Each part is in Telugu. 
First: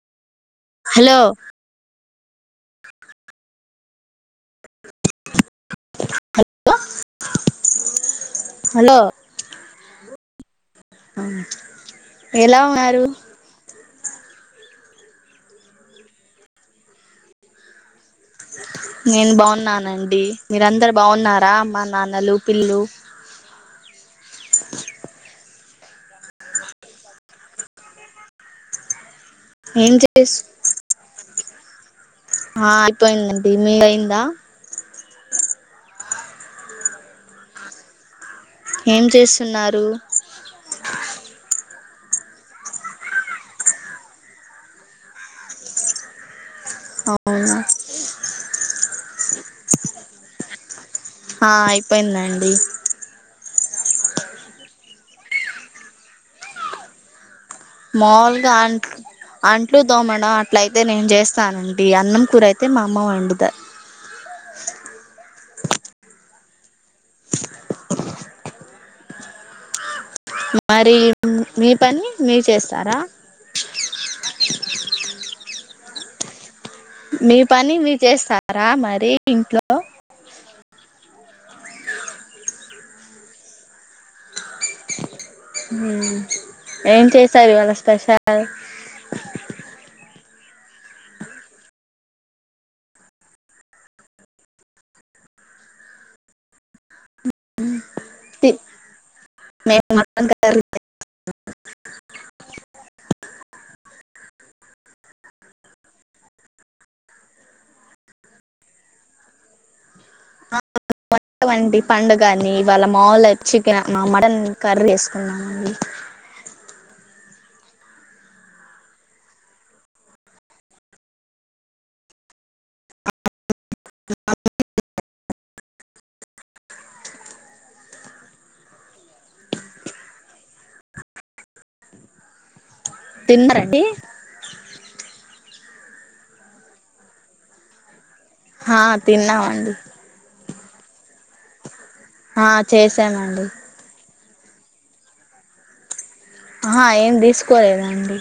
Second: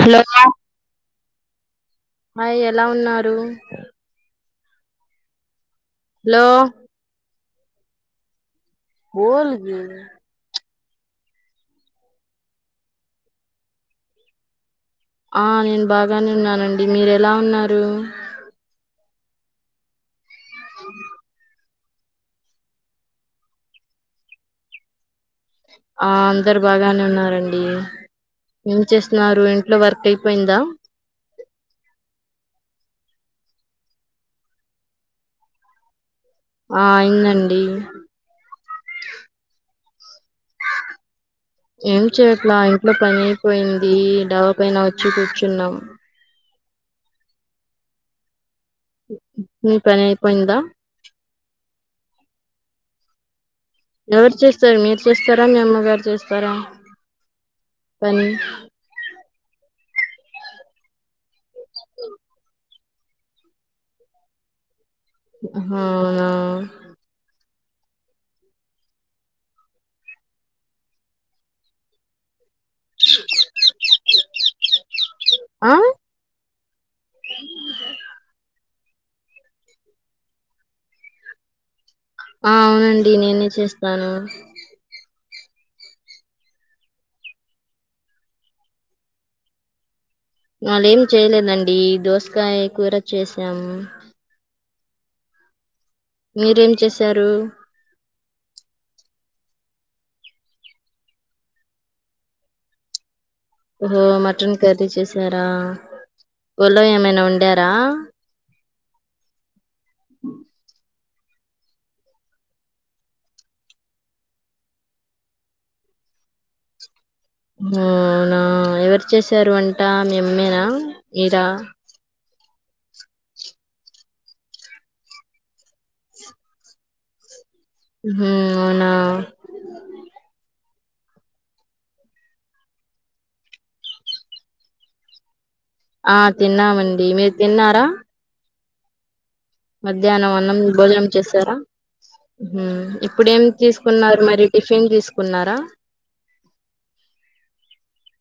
హలో హలో ఆ ఎలా ఉన్నారు హలో బోల్ జీ మ్మ్ ఎలా ఉన్నారు ఆ నేన్ బాగానే ఉన్నానండి మీర ఎలా ఉన్నారు నేను బాగున్నానండి మీర అందరు బాగున్నారా మన్ నాన్నలు పిల్లు ఆ అందరు బాగానే ఉన్నారండి ఎం చేస్తు నారు ఇంట్లో ఏం వర్క్ చేస్ అయిపోయిందా ఆ అయిపోయిందండి మీద్ అయిందా ఆ అయిందండి ఏం చేస్తున్నారు ఏం చేయట్లా ఇంట్లో పని అయిపోయింది డాబా పైన వచ్చి కూర్చున్నాం అవునా మీ పని అయిపోయిందా ఆ అయిపోయిందండి ఎవరు చేస్తారు మీరు చేస్తారా మీ అమ్మగారు చేస్తారా పని మామూలుగా అంట్ల అంట్ల అట్లు దోమడం అట్ల అయితే నేను చేస్తానండి అన్నం కూర అయితే మా అమ్మ వండుతద్ ఆహ్ అవునా మరి మీ పని మీర్ చేస్తా స్తారా ఆ మీ పని మీ చేస్తా రా మరి ఇంట్లో ఆ అవునండి నేనే చేస్తాను హ్మ్మ్ ఏం చేశారు ఇవాలా స్పెషల్ మళ్ళ ఏం చేయలేదండి దోసకాయ కూర చేసాము మీరేం చేసర్ సారు తి మేము మటన్ కర్రి ఓహో మటన్ కర్రీ చేసారా పలవ్ ఏమైన వండార వంటి పండుగని వాళ్ళ మాముూలు చికెన్ మటన్ కర్రీ వేసుకున్నామండి అవునా ఎవరు చేశారు వంట మీ అమ్మేనా మీర హమ్ అవున తిన్న రండి ఆ తిన్నామండి మీరు తిన్నారా హా తిన్నా మధ్యాహ్నం అన్నం భోజనం చేశారా ఆ ఇప్పుడేం చేసామండి తీసుకున్నారు మ మ టిఫిన్ తీసుకున్నారా ఆ ఏం తీసుకోలేదండి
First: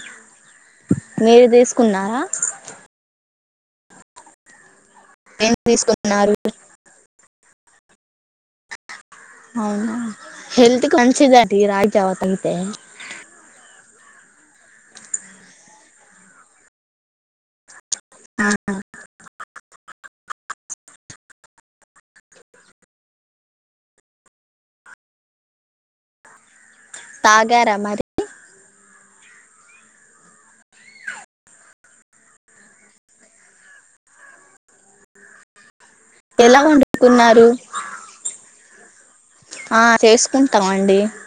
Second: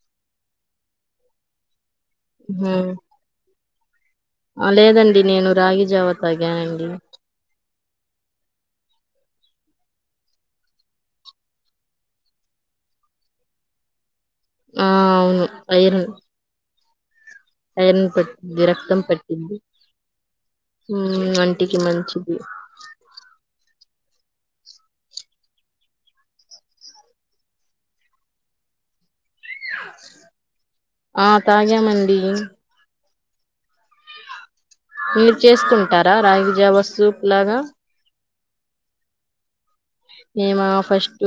మీరు తీసుకో కున్నారా ఉహు లేదండి నేను ఏం రాగి జావ తీసుకున్నారు తగానండి అవునా హల్త్కి మంచిది అండి రాగి జావా తాగితే ఆ అవును ఐరన్ ఐరన్ ఆ పట్టింది రక్తం పట్టింది అంటికి మంచిది తాగార మరి ఆ తగం మండి మీరు చేసుకుం టార రాగి ఎలా జావ వండుకున్నారు సూపులాగా ఆ మేమ చేసుకుంటామండి ఫస్ట్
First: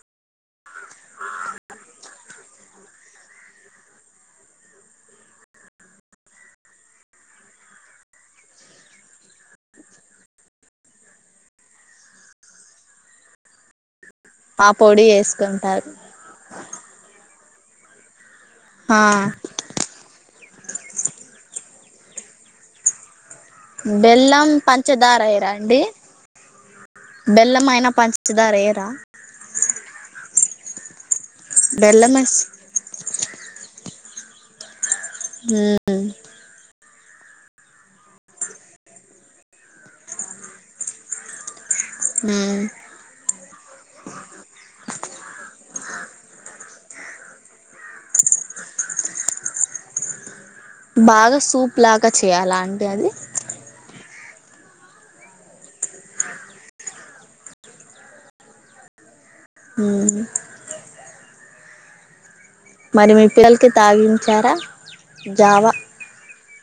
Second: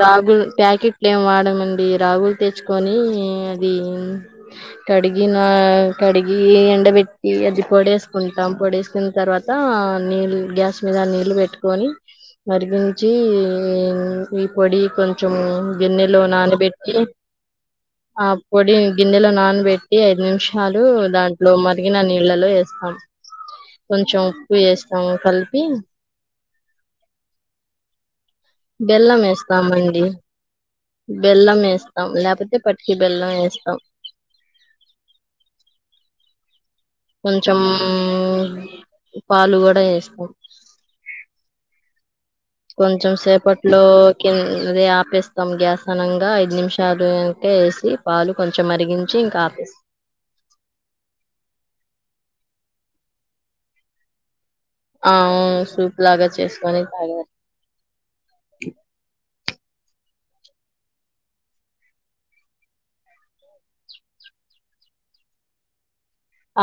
రాగులు ప్యాకెట్లు ఏమి వాడమండి రాగులు తెచ్చుకొని అది కడిగిన కడిగి ఎండబెట్టి అది పొడేసుకుంటాం పొడేసుకున్న తర్వాత నీళ్ళ గ్యాస్ మీద నీళ్ళు పెట్టుకొని మరిగించి ఈ ఆ పొడి కొంచెం చేసుకుంటారు గిన్నెలో నానబెట్టి ఆ పొడి ఆ గిన్నెలో నానబెట్టి ఐదు నిమిషాలు దాంట్లో మ మరిగిన నీళ్ళలో వేస్తాం కొంచెం బెల్లం ఉప్పు వేస్తాం పంచదారయరా కలిపి అండి బెల్లం అయినా పంచ చ్చదారేయరా తమన్డి బెల్లం వేస్తాం బెల్లం ఎస్ లేకపోతే పట్కి బెల్లం వేస్తాం హ్మ్ కొంచెం పాలు కూడా వేస్తాం హ్మ్ అప్పట్లో కిందే ఆపేస్తాం గ్యాస్ అనంగా ఐదు నిమిషాలుకా వేసి పాలు కొంచెం మరిగించి ఇంకా ఆపేస్తాం బాగా సూప్ లాగా చేయాలా అంటే అది ఆ సూప్ లాగా చేసుకొని బాగ మ్మ్ మరి మీ పిల్లలకి తాగించారా జావా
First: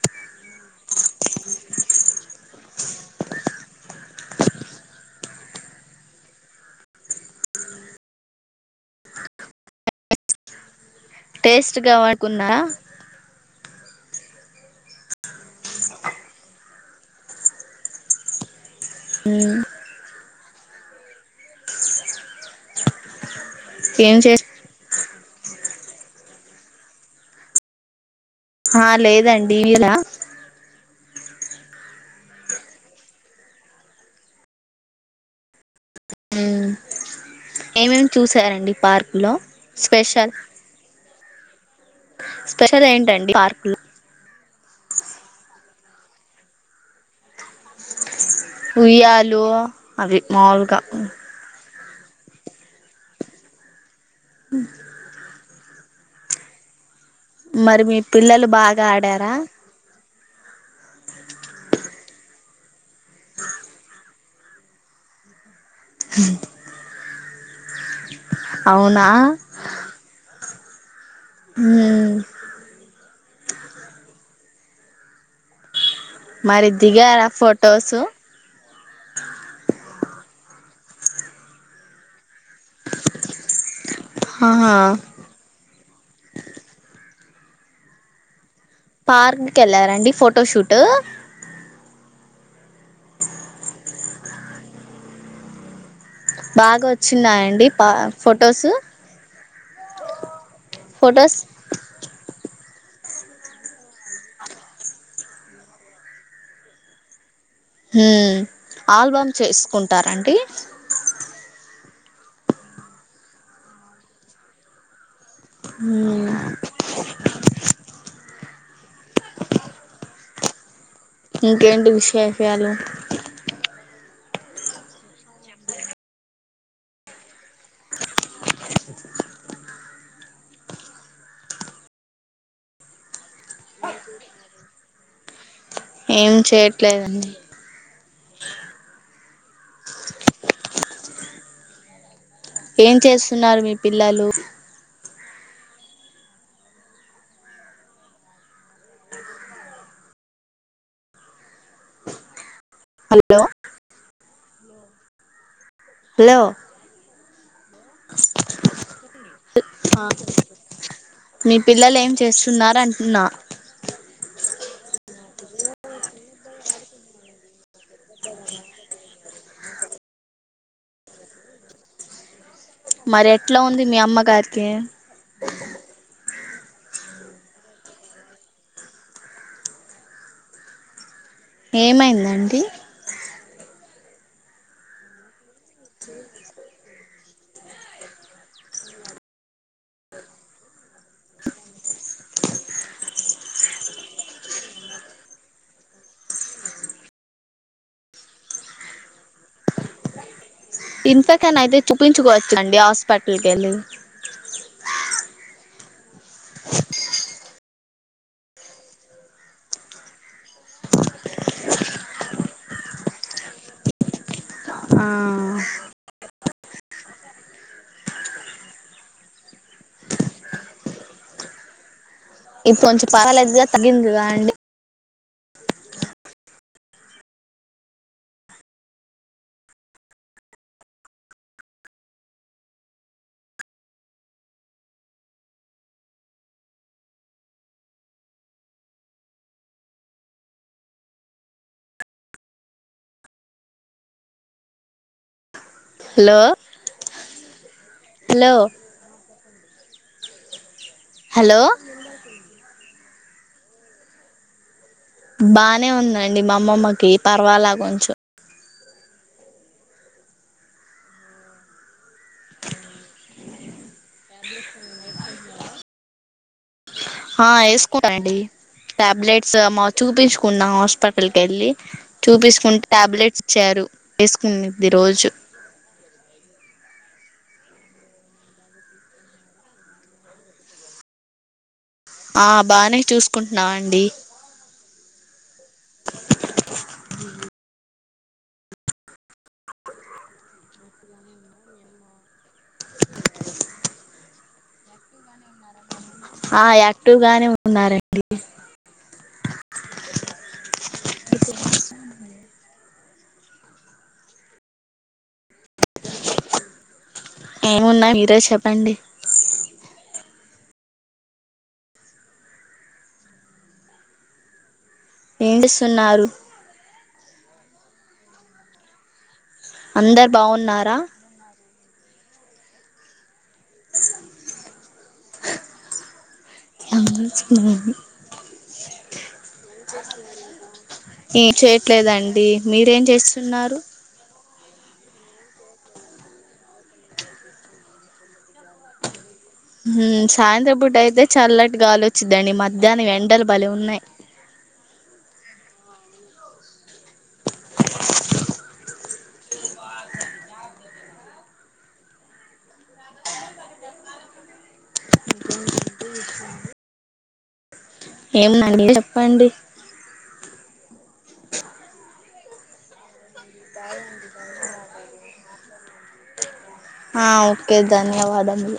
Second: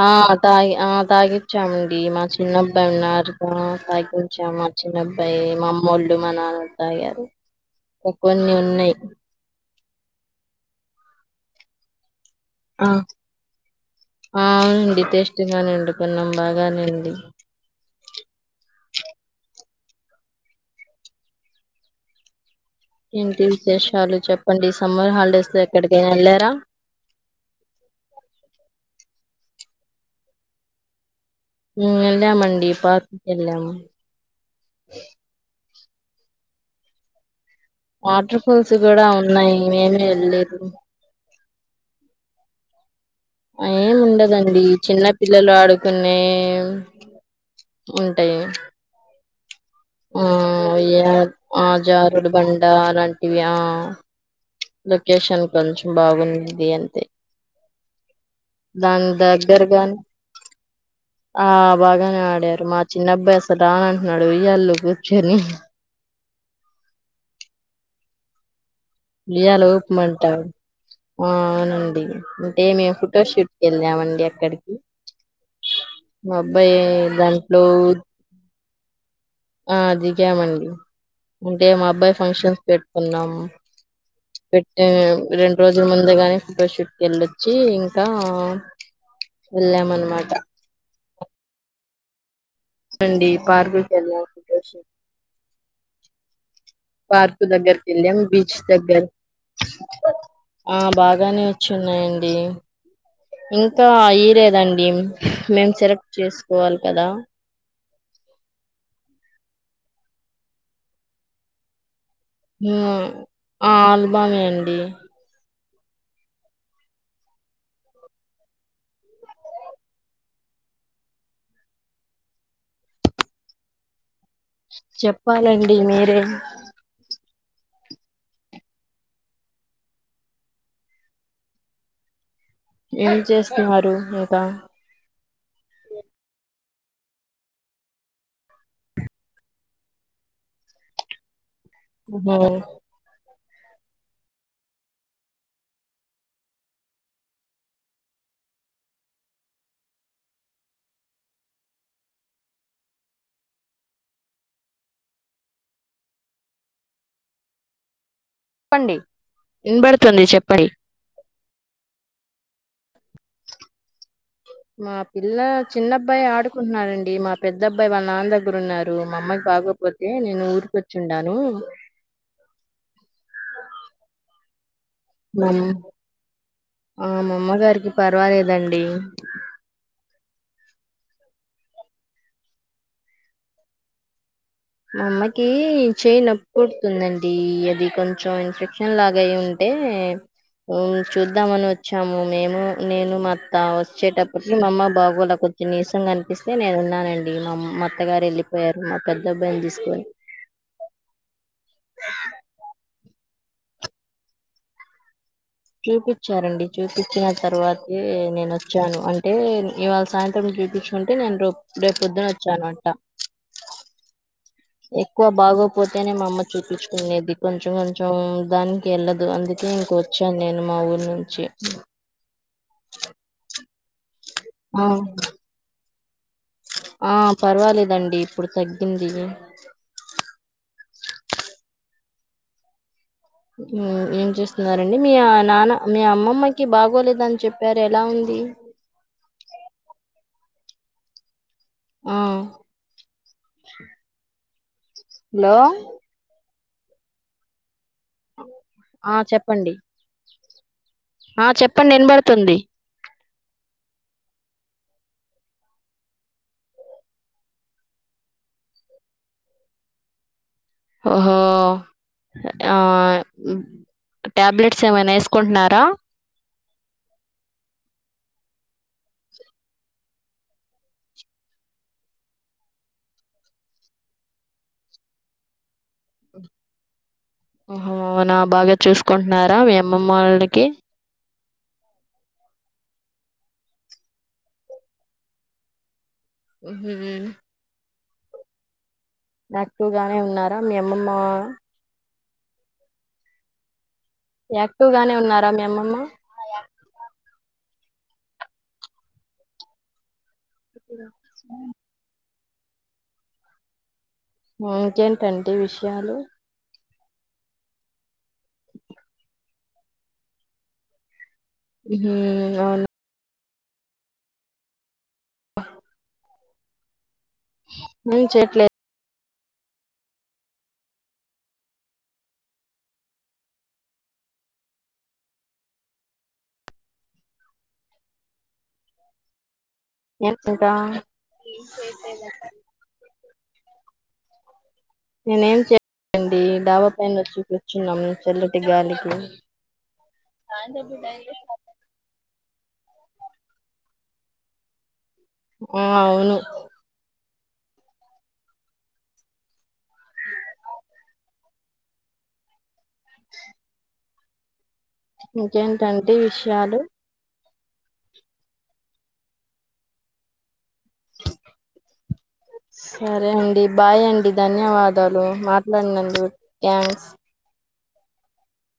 ఆ తాగి ఆ తాగిచ్చామండి మా చిన్నబ్బాయి ఉన్నారుగా తాగించాం మా చిన్నబ్బాయి మా అమ్మొళ్ళు మా నాన్నలు తాగారు కొన్ని ఉన్నాయి టేస్ట్ గా వాడుకున్నా ఆ అవునండి టేస్గాని వండుకున్నాం బాగానే ఉంది హ్మ్ ఏంటి ఏం విశేషాలు చే చెప్పండి సమ్మర్ హాలిడేస్ ఎక్కడకైనా ఎల్లారా దండి [unintelligible] ఎల్లమండి పార్క్ కి ఎల్లాము మ్మ్ ఏమేమి వాటర్ ఫాల్స్ చూసారండి కూడా పార్క్ లో ఉన్నాయి మేమే స్పెషల్ వెళ్లేదు స్పెషల్ ఏంట పార్క్ లో ందండి చిన్న పిల్లలు ఆడుకునే ఉయ్యాలు లు హ్మ్ ఆ ఏ జారుడు బండా ఆలాలాంటివి లొకేషన్ కొంచెం బాగున్నది అంతే మరి మీ పిల్లలు బాగా దాని ఆడారా దగ్గరగాని ఆ బాగానే ఆడారు మా చిన్న అబ్బాయి అసలు రాను అంటున్నాడు ఉయ్యాలో కూర్చొని స్ ఉయ్యాల ఊప్ మంటా అవునండి మ్మ్ అంటే మేము ఫొటోషూట్కి వెళ్ళామండి అక్కడి మరి దిగారా ఆ దాంట్లో ఫొటోసు ఆ దిగామండి అంటే మా అబ్బాయి ఫంక్షన్స్ పెట్టుకున్నాం ఆహా పెట్టే రెండు రోజు ఇ ముందుగానే ఫొటోషూట్కి వెళ్ళొచ్చి ఇంకా పార్క్కి వెళ్ళారండి వెళ్ళామన్నమాట ఫొటోషూట్ అవును అండి పార్క్ కి వెళ్ళాం ఫోటోషూట్ బాగా పార్కు వచ్చిన్నాయండి దగ్గరకి పా వెళ్ళాం బీచ్ ఫొటోస్ దగ్గర ఆ ఫొటోస్ బాగానే వచ్చిన్నాయండి ఇంకా ఇలేదండి మేం సెలెక్ట్ చేసుకోవాలి కదా ఆల్బమ్ చేసుకుంటారండి ఆ ఆల్బామే అండి హ్మ్ ఇంకేంటి విశేషాలు చెప్పాలండి మీరే ఏం చేస్తున్నారు ఇంకా ఏం చేయట్లేదండి మ్మ్ స్తున్నారు మీ పిల్లలు హలో హలో చెప్పండి ఇనబడుతుంది చెప్పండి టున్నారంటున్నా మా పిల్ల చిన్నబ్బాయి ఆడుకుంటున్నారండి మా పెద్ద అబ్బాయి వాళ్ళ నాన్న దగ్గరున్నారు మా అమ్మాయికి బాగోపోతే నేను ఊరికొచ్చిండాను మరి ఎట్లా ఉంది మీ అమ్మ గారికి [inaudible] ఆ మా అమ్మగారికి పర్వాలేదండి ఏమైందండి మా అమ్మకి చేయి నొప్పు కొడుతుందండి అది కొంచెం ఇన్ఫెక్షన్ లాగయి ఉంటే ఉమ్ చూద్దామని వచ్చాము మేము నేను మా అత్త వచ్చేటప్పటికి మా అమ్మ బాగోలా కొంచెం నీసంగా అనిపిస్తే నేను ఉన్నానండి మా అత్తగారు వెళ్ళిపోయారు మా పల్ డబ్బాైలు తీసుకోని ఇంతకేనా అయితే చూపించుకోవచ్ఛండి హాస్పిటల్ కెళ్ళి చూపిచ్చారండి చూపిచ్చిన తర్వాతే నేను వచ్చాను అంటే ఇవాళ సాయంత్రం చూపిచ్చుకుంటే నేను రో రేపొద్దున వచ్చానంట ఎక్కువ బాగోపోతేనే మా అమ్మ చూపిచ్చుకునేది కొంచెం కొంచెం దానికి యెళ్ళదు అందుకే ఇంక వచ్చాను నేను మా ఊరు నుంచి ఇప్పు కొంచం పర్వాలేద్గ తగిందిగా ఆ ఆ పర్వాలేదండి ఇప్పుడు తగ్గింది ఏం చేస్తున్నారండి మీ నాన్న మీ అమ్మమ్మకి బాగోలేదని చెప్పారు ఎలా ఉంది ఆ హలో హలో హలో ఆ చెప్పండి ఆ హలో చెప్పండి ఇనబడుతుంది బానే ఉందండి మా అమ్మమ్మకి పర్వాల కొంచెం ఓహో ఆ ట్యాబ్లెట్స్ ఏమైనా వేసుకుంటున్నారా ఆ వేసుకున్నారండి టాబ్లెట్స్ చూపించుకున్నాం హాస్పిటల్కి వెళ్ళి చూపిసుకుంటే టాబ్లెట్స్ ఇచ్చారు వేసుకునీది రోజు అవునా బాగా చూసుకుంటున్నారా మీ అమ్మమళ్ళకి ఆ బానే చూసుకుంటున్నా అండి మ్మ్ హ్ హ్ యాక్టివ్‌ గానే ఉన్నారా మీ అమ్మమ్మా యాక్టివ్ గానే ఉన్నారా మీ అమ్మమ్మ ఆ యాక్టివ్ గానే ఉన్నారండి ఇంకేంటండి విషయాలు ఏమున్నాయి మీరే చెప్పండి హ్మూ అవునా ఏండుస్తున్నారు ఏం చేయట్లే అందరు బావున్నారా మ్మ్ హ్మ్ ఏం ఇంకా ఏం చేయట్లేదండి మీరేం ఏం చేస్తు తిన్నారు నేనేం చే అండి డాబా పైన వచ్చి కూర్చున్నాం చల్లటి గాలికి మ్మ్ సాయంత్రం పూట అయితే చల్లటి గాలివొచ్చిది అండి దాని వెండలు బలే ఉన్నాయి ఆ అవును [unintelligible] [unintelligible] ఇంకేంటంటి విషయాలు ఏముందండి చెప్పండి స రే అండి బాయ్ అండి ధన్యవాదాలు మా బన్నండి యాస్ కే ధన్యవాదములు